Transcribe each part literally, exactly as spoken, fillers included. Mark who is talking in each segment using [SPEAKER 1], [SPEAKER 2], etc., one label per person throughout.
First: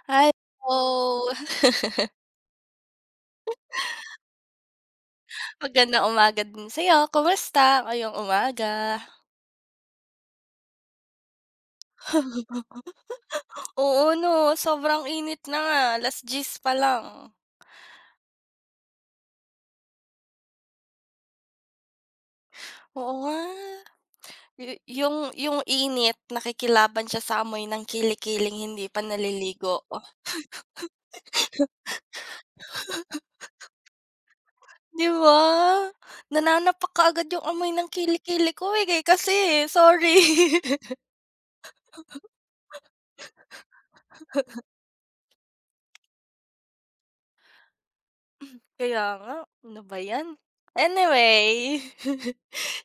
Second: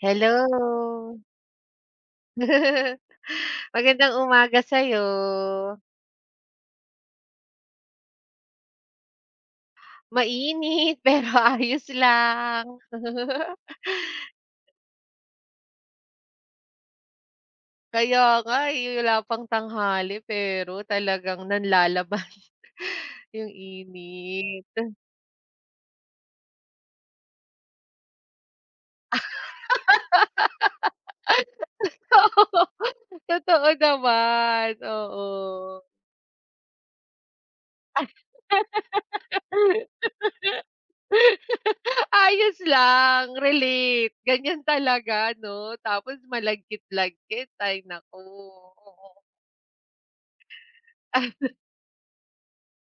[SPEAKER 1] Hello.
[SPEAKER 2] Hello,
[SPEAKER 1] Magandang umaga sa'yo.
[SPEAKER 2] magandang umaga din sa'yo, kumusta ngayong umaga?
[SPEAKER 1] Mainit pero ayos lang.
[SPEAKER 2] Oo 'no, sobrang init na nga, alas diyes pa lang.
[SPEAKER 1] Kaya nga, eh, wala pang tanghali pero talagang nanlalaban
[SPEAKER 2] Oo nga,
[SPEAKER 1] yung init.
[SPEAKER 2] yu yung yung init nakikilaban siya sa amoy ng kili-kiling hindi pa naliligo,
[SPEAKER 1] Oo, totoo naman,
[SPEAKER 2] 'di ba?
[SPEAKER 1] oo.
[SPEAKER 2] Nananapak kaagad yung amoy ng kili-kili ko, eh, kay- kasi, sorry.
[SPEAKER 1] Ayos lang, relate. Ganyan talaga 'no, tapos malagkit-lagkit, ay naku,
[SPEAKER 2] Kaya nga, ano ba 'yan?
[SPEAKER 1] oo.
[SPEAKER 2] Anyway.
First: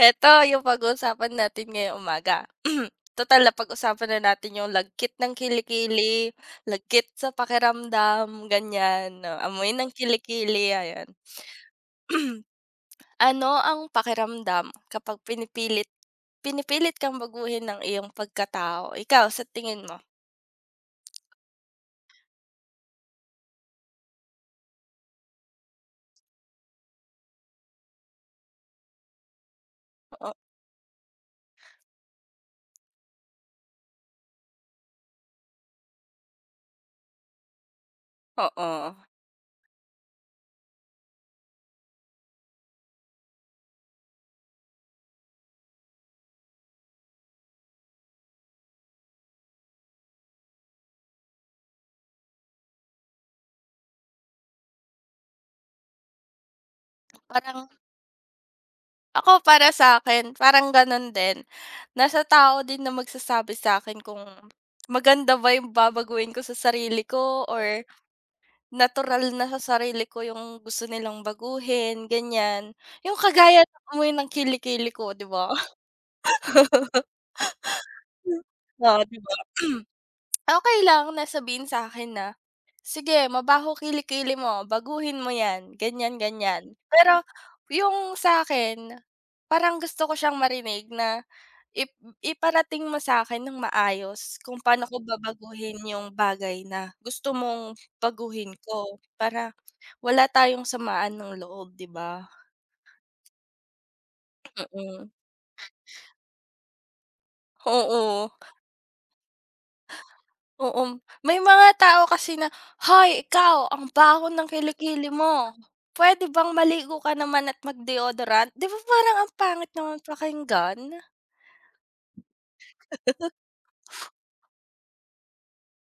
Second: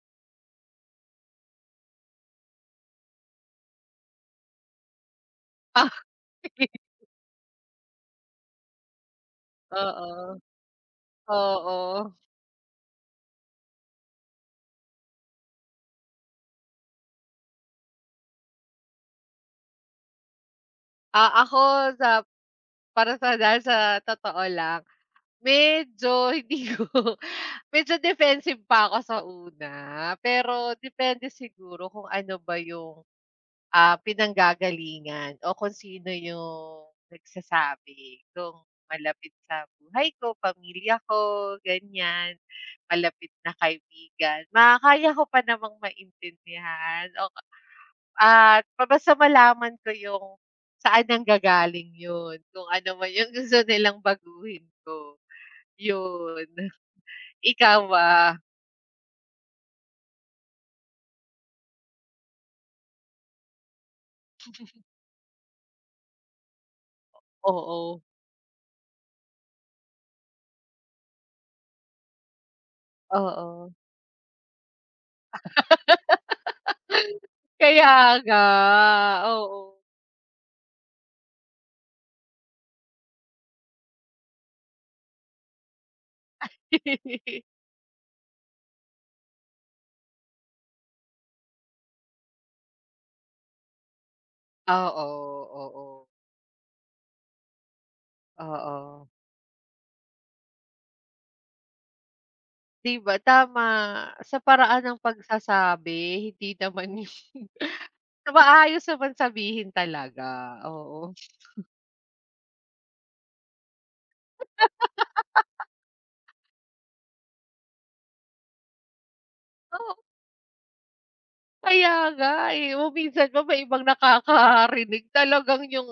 [SPEAKER 2] Eto yung pag-uusapan natin ngayong umaga. Tutal pag usapan na natin yung lagkit ng
[SPEAKER 1] Ay,
[SPEAKER 2] kilikili, lagkit sa pakiramdam, ganyan, oh, amoy ng
[SPEAKER 1] oo,
[SPEAKER 2] kilikili, ayan.
[SPEAKER 1] oo.
[SPEAKER 2] Ano ang pakiramdam kapag pinipilit pinipilit kang baguhin ng iyong pagkatao? Ikaw, sa tingin mo?
[SPEAKER 1] Ah, ako sa para sa dahil sa totoo lang, medyo hindi ko medyo defensive pa ako sa una, pero depende siguro kung ano ba yung, ah, pinanggagalingan o kung sino yung nagsasabi
[SPEAKER 2] O,
[SPEAKER 1] kung
[SPEAKER 2] oo.
[SPEAKER 1] malapit sa buhay ko, pamilya ko, ganyan, malapit na kaibigan, ma kaya ko pa namang maintindihan o At pa basta malaman ko yung saan nanggagaling yun, kung ano man yung gusto nilang baguhin ko, yun.
[SPEAKER 2] Parang
[SPEAKER 1] Ikaw ba?
[SPEAKER 2] ako para sa akin parang gano'n din. Nasa tao din na magsasabi sa akin kung maganda ba yung babaguhin ko sa sarili ko or
[SPEAKER 1] Oo,
[SPEAKER 2] natural na sa sarili ko yung gusto nilang baguhin, ganyan. Yung kagaya
[SPEAKER 1] oo.
[SPEAKER 2] ng amoy ng kili ko, 'di ba?
[SPEAKER 1] Kaya nga,
[SPEAKER 2] Oo, 'di ba?
[SPEAKER 1] oo.
[SPEAKER 2] Okay lang na sabihin sa akin na, "Sige, mabaho kili mo, baguhin mo 'yan." Ganyan, ganyan. Pero yung sa akin parang gusto ko siyang marinig na Ip iparating mo sa'kin ng maayos kung paano ko
[SPEAKER 1] Oo,
[SPEAKER 2] babaguhin
[SPEAKER 1] oo,
[SPEAKER 2] yung bagay na gusto mong baguhin ko
[SPEAKER 1] oo.
[SPEAKER 2] para wala tayong samaan ng loob, 'di ba?
[SPEAKER 1] 'Di ba tama, sa paraan ng
[SPEAKER 2] Mm,
[SPEAKER 1] pagsasabi hindi naman
[SPEAKER 2] oo,
[SPEAKER 1] yung maayos naman sabihin talaga,
[SPEAKER 2] oo.
[SPEAKER 1] oo.
[SPEAKER 2] May mga tao kasi na, "Hoy ikaw ang baho ng kilikili mo, puwede bang maligo ka naman at mag-deodorant?" 'Di ba parang ang pangit naman pakinggan?
[SPEAKER 1] Kaya nga, eh. O minsan pa may ibang nakakarinig talagang yung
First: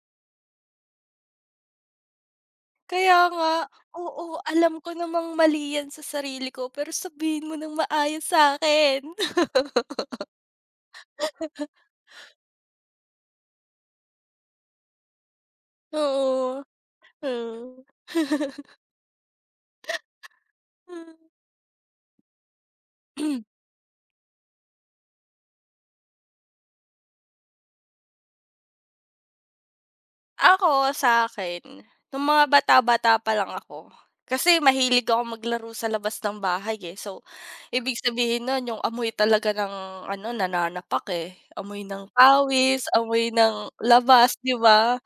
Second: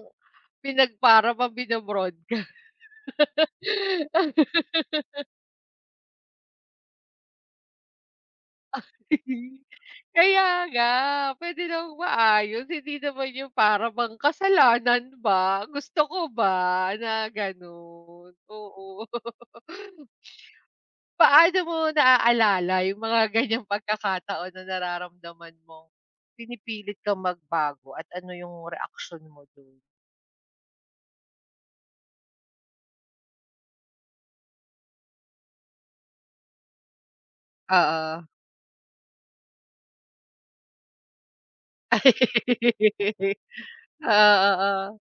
[SPEAKER 1] pinagpara pa bino-broadcast.
[SPEAKER 2] Kaya nga, oo, alam ko namang mali yan sa sarili ko pero sabihin mo ng maayos sa'kin.
[SPEAKER 1] Kaya nga, puwede namang maayos, hindi naman yung para bang kasalanan ba, gusto ko
[SPEAKER 2] Oo,
[SPEAKER 1] ba, na
[SPEAKER 2] hmm.
[SPEAKER 1] gano'n. Oo. Paano mo naaalala yung mga ganiyang pagkakataon na nararamdaman mong pinipilit kang magbago at ano yung reaksyon mo do'n?
[SPEAKER 2] Ako sa'kin, nung mga bata-bata pa lang ako, kasi mahilig ako maglaro sa labas ng bahay, eh. So, ibig
[SPEAKER 1] Oo.
[SPEAKER 2] sabihin nun yung amoy talaga ng ano, nananapak, eh. Amoy ng pawis, amoy ng labas,
[SPEAKER 1] Oo,
[SPEAKER 2] 'di ba?
[SPEAKER 1] oo.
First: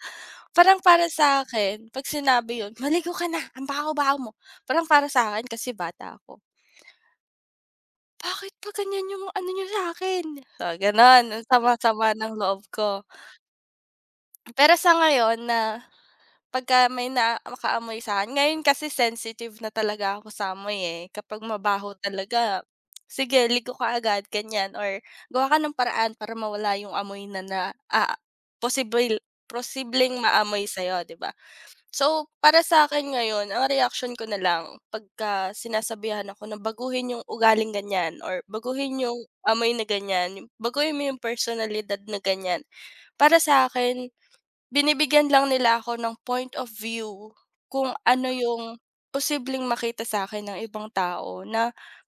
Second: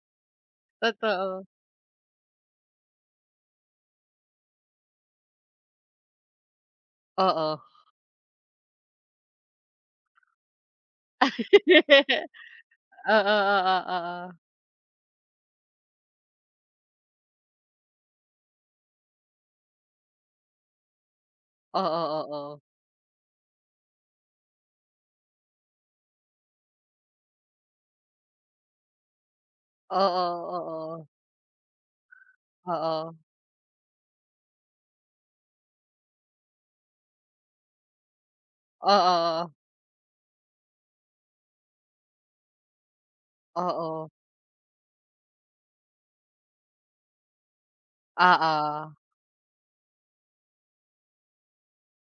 [SPEAKER 2] Parang para sa
[SPEAKER 1] Totoo.
[SPEAKER 2] akin, 'pag sinabi yun, "Maligo ka na, ang baho-baho mo." Parang para sa akin, kasi bata ako,
[SPEAKER 1] Oo.
[SPEAKER 2] "Bakit pa ganyan yung ano niyo sa'kin?" So, gano'n. Ang sama-sama ng loob ko.
[SPEAKER 1] Oo, oo, oo.
[SPEAKER 2] Pero sa ngayon na pagka may nakaamoy sa'kin ngayon kasi sensitive na talaga ako sa amoy, eh. Kapag mabaho
[SPEAKER 1] Oo,
[SPEAKER 2] talaga,
[SPEAKER 1] oo.
[SPEAKER 2] sige ligo ka agad ganyan or gawa ka ng paraan para mawala yung amoy na na ah, possible, posibleng
[SPEAKER 1] Oo,
[SPEAKER 2] maamoy sa'yo,
[SPEAKER 1] oo.
[SPEAKER 2] 'di ba? So, para sa akin
[SPEAKER 1] Oo.
[SPEAKER 2] ngayon ang reaksyon ko na lang pagka sinasabihan ako na baguhin yung ugaling ganyan or baguhin yung
[SPEAKER 1] Oo.
[SPEAKER 2] amoy na ganyan, yung- baguhin mo yung personalidad na ganyan. Para sa
[SPEAKER 1] Oo.
[SPEAKER 2] akin binibigyan lang nila ako ng point of view kung ano yung
[SPEAKER 1] Oo.
[SPEAKER 2] posibleng makita sa akin ng ibang tao na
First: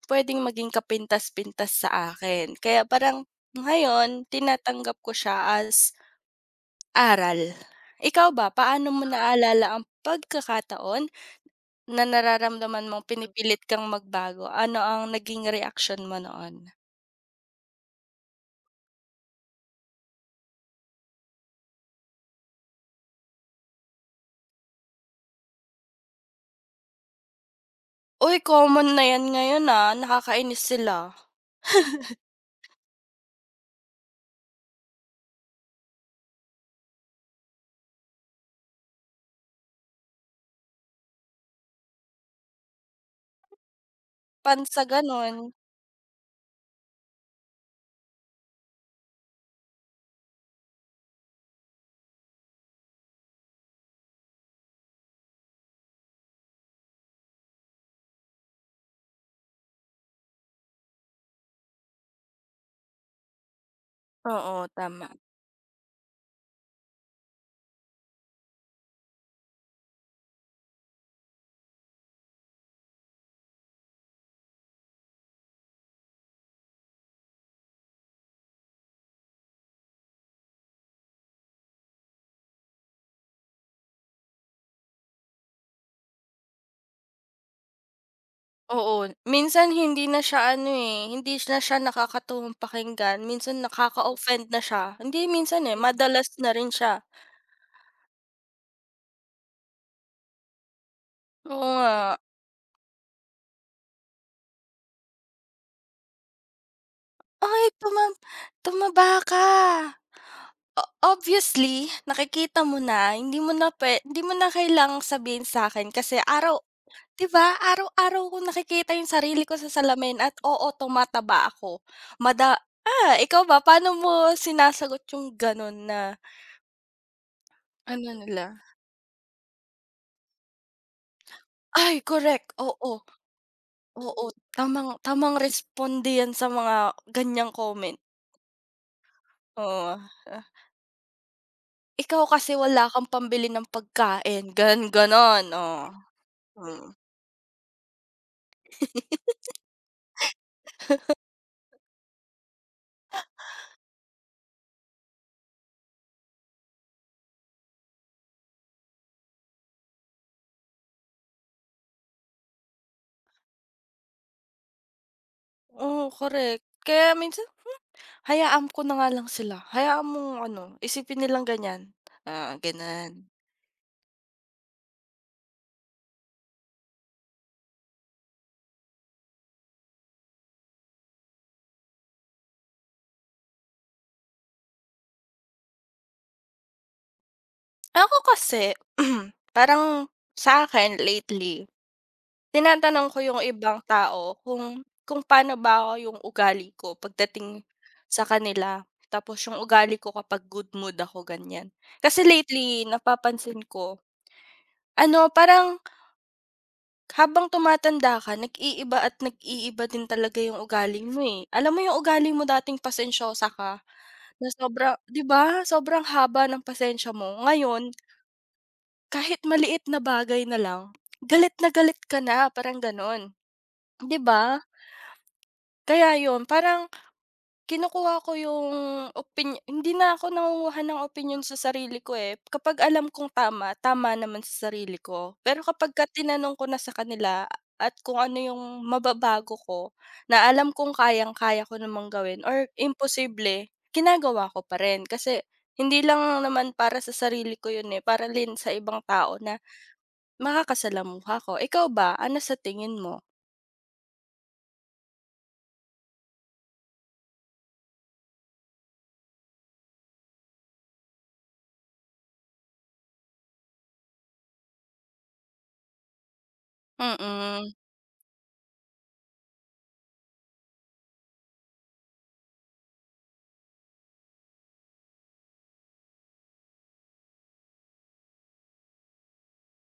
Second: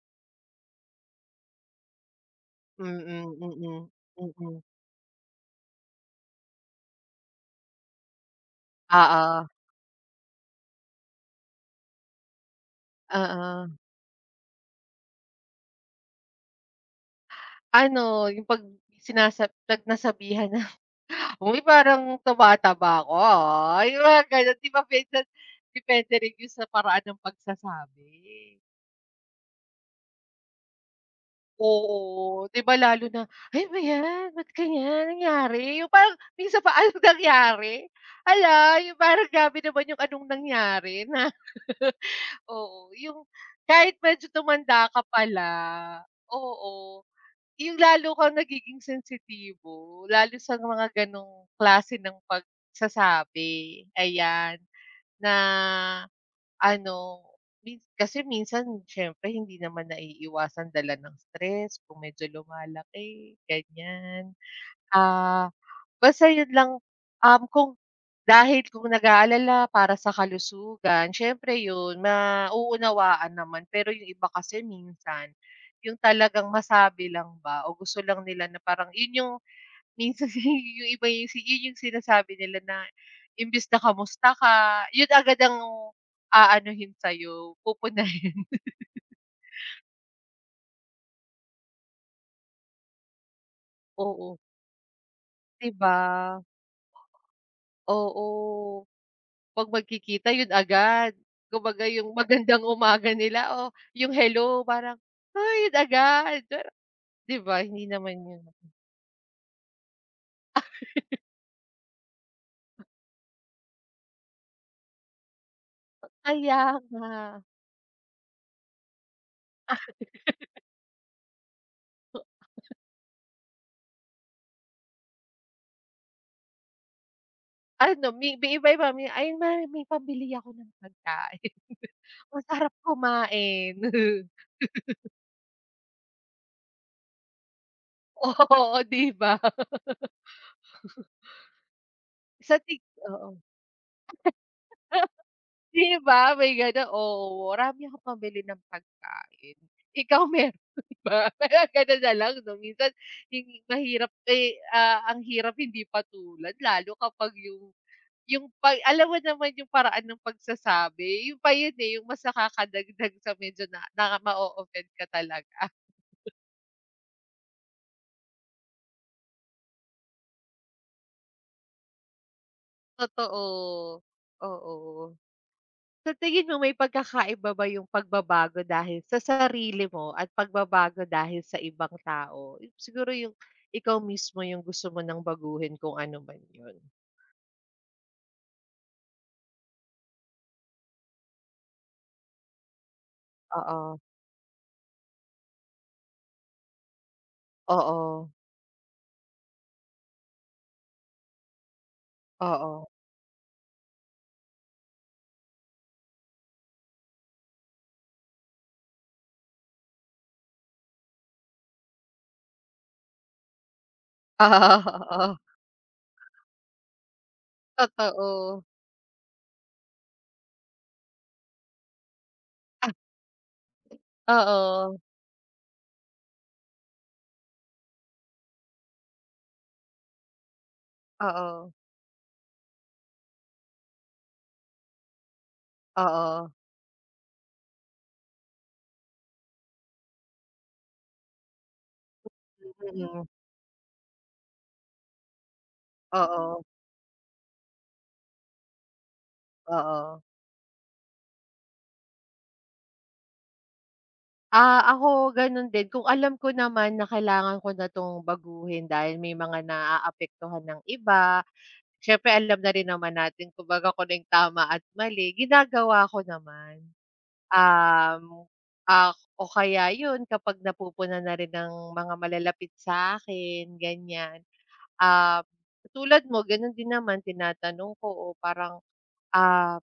[SPEAKER 2] puwedeng maging kapintas-pintas sa akin. Kaya parang
[SPEAKER 1] Mm, mm.
[SPEAKER 2] ngayon
[SPEAKER 1] Mm, mm.
[SPEAKER 2] tinatanggap ko siya as aral. Ikaw ba, paano mo
[SPEAKER 1] Oo.
[SPEAKER 2] naalala ang pagkakataon na nararamdaman mong pinipilit
[SPEAKER 1] Oo.
[SPEAKER 2] kang magbago? Ano ang naging reaction mo noon?
[SPEAKER 1] Ano, yung 'pag sinasa 'pag nasabihan na, "Uy, parang tumataba ako, ah." Yung mga gano'n. 'Di ba minsan depende rin yun sa paraan ng pagsasabi.
[SPEAKER 2] Uy, common na 'yan ngayon, ah, nakakainis sila.
[SPEAKER 1] Oo, 'di ba lalo na, ay ba 'yan, ba't ganyan nangyari?" Yung parang minsan pa, "Anong nangyari? Hala, yung parang grabe naman yung anong nangyari" na oo, yung kahit medyo
[SPEAKER 2] Pan sa
[SPEAKER 1] tumanda ka
[SPEAKER 2] gano'n.
[SPEAKER 1] pala, oo, yung lalo kang nagiging sensitibo, lalo sa mga gano'ng klase ng pagsasabi, ayan, na ano, mins kasi minsan siyempre hindi naman naiiwasan dala ng stress kung medyo lumalaki, ganyan.
[SPEAKER 2] Oo, tama.
[SPEAKER 1] Ah, basta yun lang, um, kung dahil kung nag-aalala para sa kalusugan, siyempre yun mauunawaan naman. Pero yung iba kasi minsan, yung talagang masabi lang ba o gusto lang nila na parang yun yung Minsan yung iba yung si yun yung sinasabi nila na imbes na kamusta ka, yun agad ang aanuhin sa'yo, pupunahin.
[SPEAKER 2] Oo, minsan hindi na siya ano, eh, hindi na siya nakakatuwang pakinggan, minsan
[SPEAKER 1] Oo,
[SPEAKER 2] nakaka-offend na siya. Hindi minsan,
[SPEAKER 1] 'di
[SPEAKER 2] eh,
[SPEAKER 1] ba?
[SPEAKER 2] madalas na rin siya.
[SPEAKER 1] Oo. 'Pag magkikita yun agad.
[SPEAKER 2] Oo
[SPEAKER 1] Kumbaga
[SPEAKER 2] nga.
[SPEAKER 1] yung magandang umaga nila o yung hello parang, ay yun agad. Pero 'di ba
[SPEAKER 2] "Oy,
[SPEAKER 1] hindi
[SPEAKER 2] tuma
[SPEAKER 1] naman yun
[SPEAKER 2] tumaba ka." O obviously, nakikita mo na, hindi mo na pwe hindi mo na kailangang sabihin sa'kin kasi araw
[SPEAKER 1] kaya nga.
[SPEAKER 2] 'di ba, araw-araw kong nakikita yung sarili ko sa salamin at oo, tumataba ako. Mada ah, ikaw ba, paano mo sinasagot yung gano'n na ano
[SPEAKER 1] Ano may
[SPEAKER 2] nila?
[SPEAKER 1] may iba-iba, may, "Ay ma may pambili ako ng pagkain,
[SPEAKER 2] Ay correct,
[SPEAKER 1] masarap
[SPEAKER 2] oo.
[SPEAKER 1] kumain."
[SPEAKER 2] Oo, tamang tamang responde 'yan sa mga ganyang comment,
[SPEAKER 1] Oo, 'di ba?
[SPEAKER 2] oo. Ah, "Ikaw kasi
[SPEAKER 1] Sa tig
[SPEAKER 2] wala kang
[SPEAKER 1] oo.
[SPEAKER 2] pambili ng pagkain," gan gano'n, oh,
[SPEAKER 1] 'Di ba may
[SPEAKER 2] mm.
[SPEAKER 1] gano'n? Oo, marami akong pambili ng pagkain. Ikaw meron ba? Parang gano'n na lang 'no, minsan hin mahirap eh, ah, ang hirap hindi patulan lalo kapag yung yung pa alam mo naman yung paraan ng pagsasabi, yun pa yun eh, yung mas nakakadagdag sa medyo na na ma-o-offend ka talaga.
[SPEAKER 2] Oo, correct. Kaya minsan hayaan ko na nga lang sila, hayaan mong ano, isipin nilang ganyan, ah, ganan.
[SPEAKER 1] Totoo, oo. Sa tingin mo may pagkakaiba ba yung pagbabago dahil sa sarili mo at pagbabago dahil sa ibang tao? Siguro yung ikaw mismo yung gusto mo ng baguhin kung ano man yun.
[SPEAKER 2] Ako kasi, parang sa akin lately tinatanong ko yung ibang
[SPEAKER 1] Oo,
[SPEAKER 2] tao kung kung paano ba yung ugali ko pagdating sa
[SPEAKER 1] oo,
[SPEAKER 2] kanila, tapos yung ugali ko kapag good mood ako, ganyan. Kasi
[SPEAKER 1] oo.
[SPEAKER 2] lately napapansin ko, ano parang habang tumatanda ka nag-iiba at nag-iiba din talaga yung ugali mo, eh. Alam mo yung ugali mo dating pasensyosa ka na sobra 'di
[SPEAKER 1] Oo,
[SPEAKER 2] ba, sobrang haba ng pasensya mo, ngayon
[SPEAKER 1] totoo.
[SPEAKER 2] kahit maliit na bagay na lang, galit na galit ka na, parang
[SPEAKER 1] Ah,
[SPEAKER 2] gano'n, 'di ba?
[SPEAKER 1] oo,
[SPEAKER 2] Kaya yun, parang kinukuha ko yung opinyo hindi na ako nangunguha ng opinyon sa
[SPEAKER 1] oo,
[SPEAKER 2] sarili ko, eh. Kapag alam kong tama, tama naman sa sarili ko. Pero kapag kapagka
[SPEAKER 1] oo.
[SPEAKER 2] tinanong ko na sa kanila at kung ano yung mababago ko, na alam kong kayang-kaya ko namang gawin or
[SPEAKER 1] Mm,
[SPEAKER 2] imposible, ginagawa ko pa rin. Kasi hindi lang
[SPEAKER 1] oo,
[SPEAKER 2] naman para sa sarili ko yun, eh, para din sa ibang tao na
[SPEAKER 1] oo.
[SPEAKER 2] makakasalamuha ko. Ikaw ba, ano sa tingin mo?
[SPEAKER 1] Ah, ako ganun din. Kung alam ko naman na kailangan ko na 'tong baguhin dahil may mga naaapektuhan ng iba Siyempre alam na rin naman natin kumbaga kung ano yung tama at mali, ginagawa ko naman.
[SPEAKER 2] Mm.
[SPEAKER 1] Um, ah, o kaya yun kapag napupunan na rin ng mga malalapit sa akin ganyan, ah, tulad mo ganun din naman tinatanong ko o parang, ah,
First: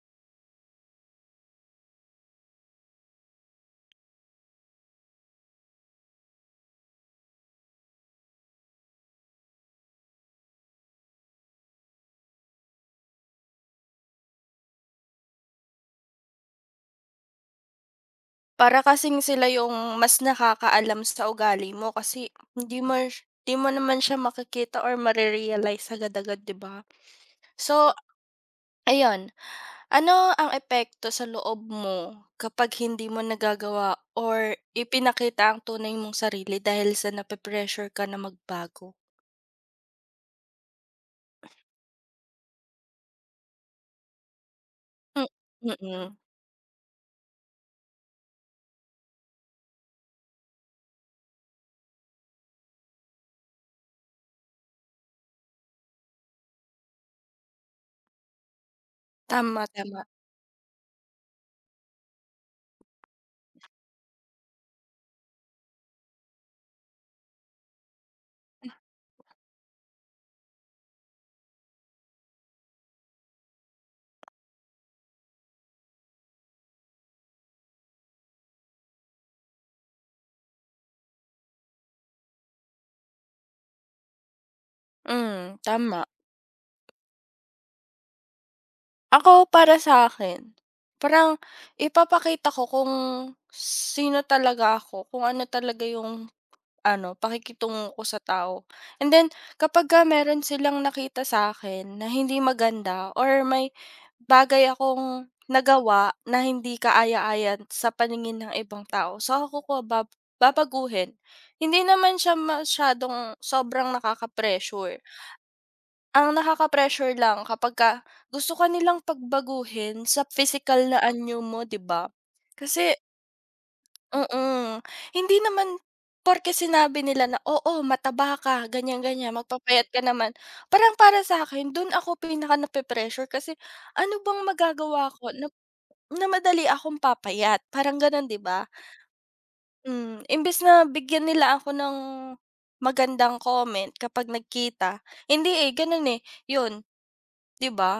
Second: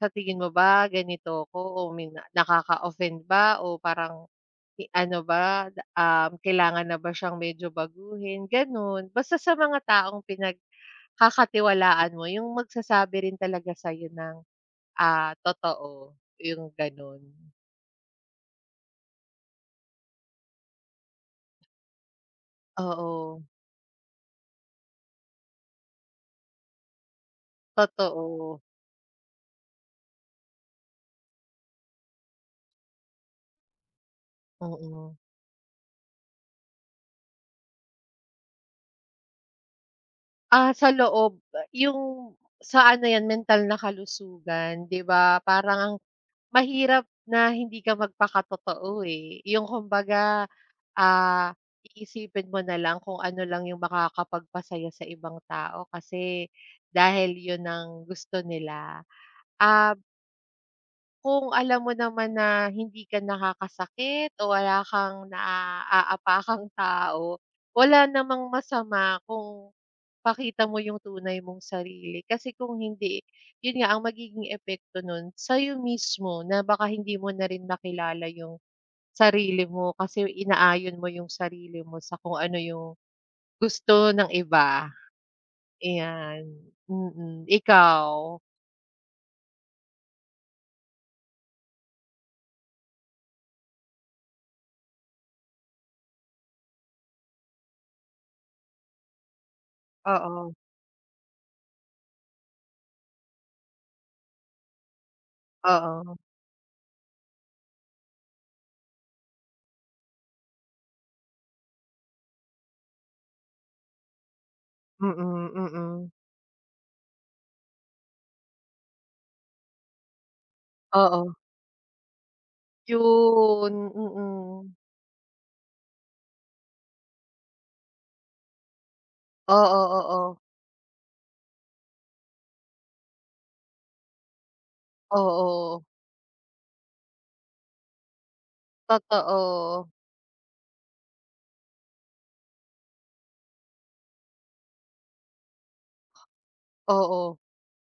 [SPEAKER 1] sa tingin mo ba ganito ko o may na nakaka-offend ba o parang i ano ba, um, kailangan na ba siyang medyo baguhin, ganun. Basta sa mga taong pinag Kakatiwalaan mo yung magsasabi rin talaga sa'yo ng, ah, totoo, yung gano'n.
[SPEAKER 2] Para kasing sila yung mas nakakaalam sa ugali mo kasi hindi mo sh
[SPEAKER 1] Oo,
[SPEAKER 2] hindi mo naman siya makikita or mare-realize agad-agad, 'di ba? So,
[SPEAKER 1] totoo,
[SPEAKER 2] ayun, ano ang epekto sa loob mo kapag hindi mo nagagawa or
[SPEAKER 1] oo.
[SPEAKER 2] ipinakita ang tunay mong sarili dahil sa nape-pressure ka na magbago?
[SPEAKER 1] Ah, sa loob yung sa ano 'yan mental na kalusugan 'di
[SPEAKER 2] M
[SPEAKER 1] ba
[SPEAKER 2] mm.
[SPEAKER 1] parang ang
[SPEAKER 2] Mm-mm.
[SPEAKER 1] mahirap na hindi ka magpakatotoo, eh. Yung kumbaga, ah, iisipin mo na lang kung ano lang yung makakapagpasaya sa ibang tao kasi dahil yun ang gusto nila.
[SPEAKER 2] Tama,
[SPEAKER 1] Ah
[SPEAKER 2] tama.
[SPEAKER 1] Kung alam mo naman na hindi ka nakakasakit o wala kang naaapakang tao, wala namang masama kung pakita mo yung tunay mong sarili. Kasi kung hindi, yun nga ang magiging epekto nun sa'yo mismo na baka hindi mo na rin makilala yung sarili mo kasi inaayon mo yung sarili mo sa kung ano yung gusto ng iba.
[SPEAKER 2] Hmm, tama.
[SPEAKER 1] Ayan, mm. Ikaw?
[SPEAKER 2] Ako para sa akin parang ipapakita ko kung sino talaga ako, kung ano talaga yung ano, pakikitungo ko sa tao. And then kapagka meron
[SPEAKER 1] Oo,
[SPEAKER 2] silang nakita sa akin na hindi maganda or may bagay akong
[SPEAKER 1] oo.
[SPEAKER 2] nagawa na hindi kaaya-aya sa paningin ng ibang tao, saka ko ko bab babaguhin. Hindi naman siya masyadong sobrang nakaka-pressure.
[SPEAKER 1] Mm, mm.
[SPEAKER 2] Ang nakaka-pressure lang kapag ka gusto ka nilang pagbaguhin sa physical na
[SPEAKER 1] Oo.
[SPEAKER 2] anyo mo, 'di ba? Kasi
[SPEAKER 1] Yun, mm.
[SPEAKER 2] mm. Hindi naman porke sinabi nila na, "Oo, mataba ka, ganyan-ganyan,
[SPEAKER 1] Oo,
[SPEAKER 2] magpapayat ka naman."
[SPEAKER 1] oo.
[SPEAKER 2] Parang para sa'kin dun ako pinaka nape-pressure kasi ano bang magagawa ko na
[SPEAKER 1] Oo,
[SPEAKER 2] na madali akong papayat, parang gano'n, 'di ba?
[SPEAKER 1] totoo.
[SPEAKER 2] Hmm, imbes na bigyan nila ako ng magandang comment kapag nagkita, hindi, eh, gano'n, eh. Yun,
[SPEAKER 1] Oo.
[SPEAKER 2] 'di ba?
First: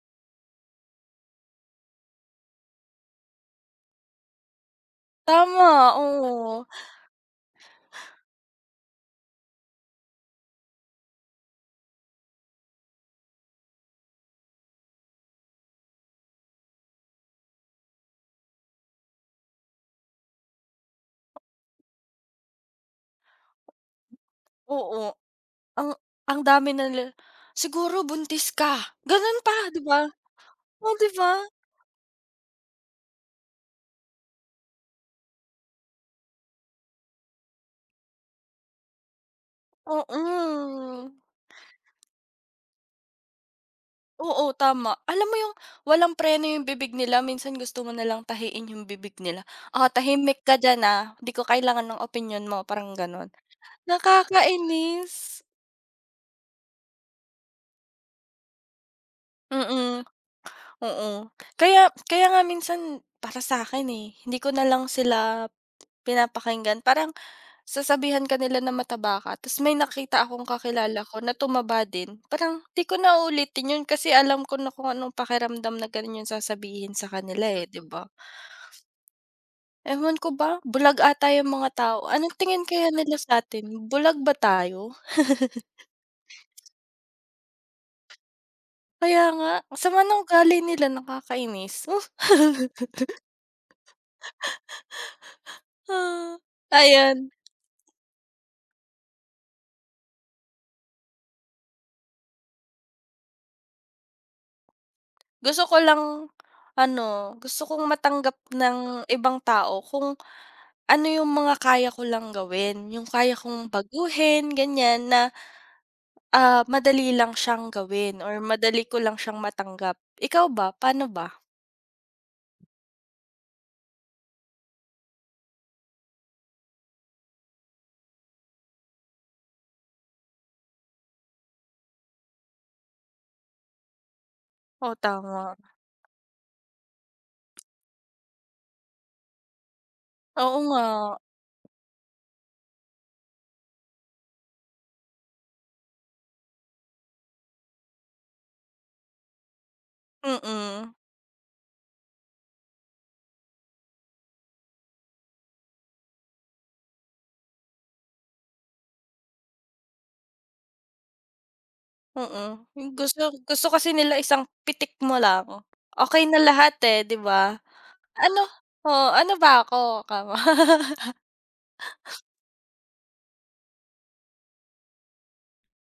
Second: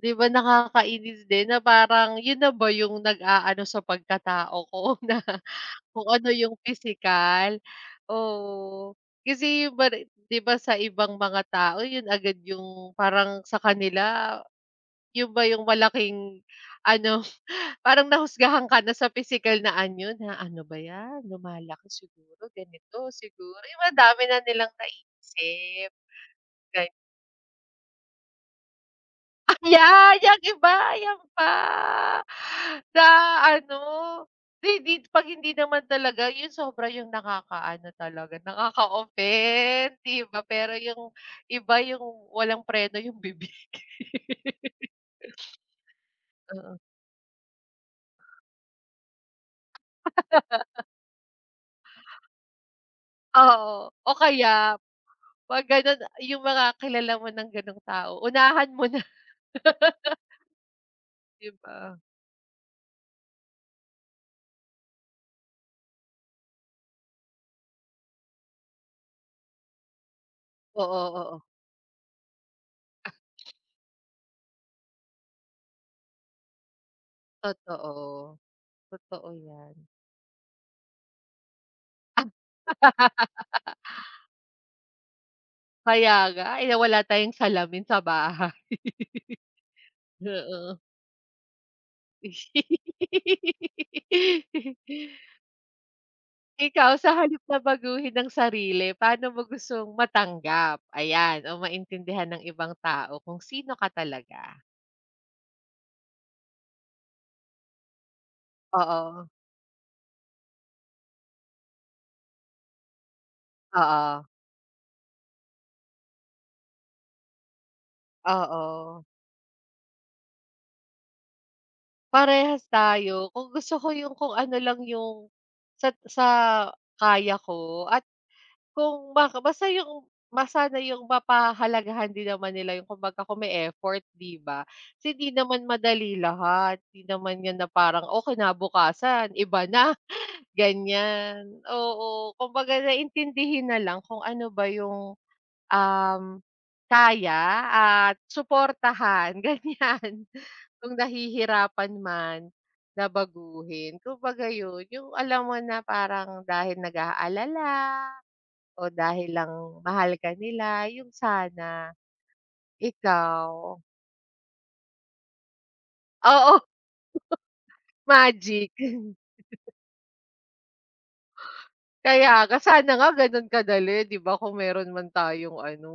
[SPEAKER 1] 'Di ba nakakainis din na parang yun na ba yung nag-aano sa pagkatao ko na
[SPEAKER 2] Tama,
[SPEAKER 1] kung ano yung
[SPEAKER 2] oo.
[SPEAKER 1] pisikal? Oo. Kasi yung ba 'di ba sa ibang mga tao yun agad yung parang sa kanila Yun ba yung malaking ano, parang nahusgahan ka na sa physical na anyo na, "Ano ba 'yan, lumalaki siguro, ganito siguro." Yung madami na nilang
[SPEAKER 2] Oo, ang
[SPEAKER 1] naisip,
[SPEAKER 2] ang dami na
[SPEAKER 1] ganyan.
[SPEAKER 2] nila, "Siguro buntis ka." Gano'n pa, 'di ba?
[SPEAKER 1] Ayan, yung iba,
[SPEAKER 2] Oh, 'di
[SPEAKER 1] ayan
[SPEAKER 2] ba?
[SPEAKER 1] pa, na ano, di di 'pag hindi naman talaga yun sobra yung nakakaano talaga, nakaka-offend,
[SPEAKER 2] Oo.
[SPEAKER 1] di ba? Pero yung iba yung walang preno yung bibig.
[SPEAKER 2] Oo, tama. Alam mo yung walang preno yung
[SPEAKER 1] Oo.
[SPEAKER 2] bibig nila, minsan gusto mo nalang tahiin yung bibig nila. Ah tahimik ka diyan, ah, 'di ko kailangan ng opinyon mo, parang gano'n.
[SPEAKER 1] Oo, o kaya
[SPEAKER 2] Nakakainis.
[SPEAKER 1] 'Pag gano'n, yung mga kilala mo ng gano'ng tao, unahan mo na,
[SPEAKER 2] Mm, oo.
[SPEAKER 1] 'di
[SPEAKER 2] Kaya
[SPEAKER 1] ba?
[SPEAKER 2] kaya nga minsan para sa'kin, eh, hindi ko nalang sila pinapakinggan parang sasabihan ka nila na mataba ka ta's may nakita akong
[SPEAKER 1] Oo,
[SPEAKER 2] kakilala ko na
[SPEAKER 1] oo.
[SPEAKER 2] tumaba din, parang 'di ko na uulitin 'yun kasi alam ko na kung anong pakiramdam na gano'n 'yung sasabihin sa kanila, eh, 'di ba?
[SPEAKER 1] Totoo. Totoo 'yan.
[SPEAKER 2] Ewan ko ba, bulag ata 'yung mga tao. Anong tingin kaya nila sa'tin, bulag ba tayo?
[SPEAKER 1] Kaya nga, eh, wala tayong salamin sa bahay.
[SPEAKER 2] Kaya nga, ang sama ng ugali
[SPEAKER 1] Oo.
[SPEAKER 2] nila nakakainis. Ah,
[SPEAKER 1] Ikaw, sa
[SPEAKER 2] ayan.
[SPEAKER 1] halip na baguhin ang sarili, paano mo gustong matanggap, ayan, o maintindihan ng ibang tao kung sino ka talaga?
[SPEAKER 2] Gusto ko lang ano, gusto kong matanggap ng
[SPEAKER 1] Oo.
[SPEAKER 2] ibang tao kung ano yung mga kaya ko lang gawin, yung kaya kong
[SPEAKER 1] Oo.
[SPEAKER 2] baguhin ganyan na, ah, madali lang siyang gawin or madali ko
[SPEAKER 1] Oo.
[SPEAKER 2] lang siyang matanggap. Ikaw ba, paano ba?
[SPEAKER 1] Parehas tayo. Kung gusto ko yung kung ano lang yung sa sa kaya ko at kung maka basta yung ma sana yung mapahalagahan din naman nila yung kumbaga kung may effort, 'di ba?
[SPEAKER 2] Oo,
[SPEAKER 1] Kasi 'di
[SPEAKER 2] tama.
[SPEAKER 1] naman madali lahat. 'Di naman 'yan na parang, "Oh, kinabukasan iba na."
[SPEAKER 2] Oo nga,
[SPEAKER 1] Ganyan. Oo, kumbaga naintindihin na lang kung ano ba yung Um, kaya at suportahan ganyan. Kung
[SPEAKER 2] mm,
[SPEAKER 1] nahihirapan man na baguhin kumbaga yun, yung alam mo na parang dahil nag-aalala o dahil lang mahal ka nila yung sana
[SPEAKER 2] mm. Yung gusto gusto
[SPEAKER 1] ikaw
[SPEAKER 2] kasi nila isang pitik mo lang, okay na
[SPEAKER 1] oo,
[SPEAKER 2] lahat, eh, 'di ba? Ano
[SPEAKER 1] magic.
[SPEAKER 2] oo, ano ba ako? Kama
[SPEAKER 1] Kaya nga sana nga ganun kadali 'di ba kung meron man tayong ano,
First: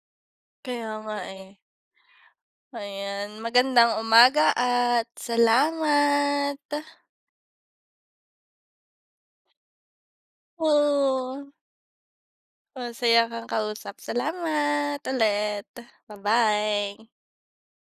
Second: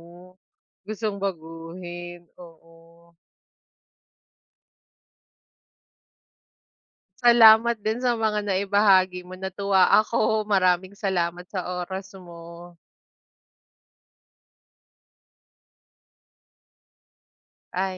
[SPEAKER 2] Kaya nga,
[SPEAKER 1] gustong
[SPEAKER 2] eh.
[SPEAKER 1] baguhin, oo.
[SPEAKER 2] Ayan, magandang umaga at salamat.
[SPEAKER 1] Salamat din sa mga naibahagi mo, natuwa ako. Maraming
[SPEAKER 2] Oo.
[SPEAKER 1] salamat sa oras mo.
[SPEAKER 2] Masaya kang kausap. Salamat ulit. Bye bye.
[SPEAKER 1] Ay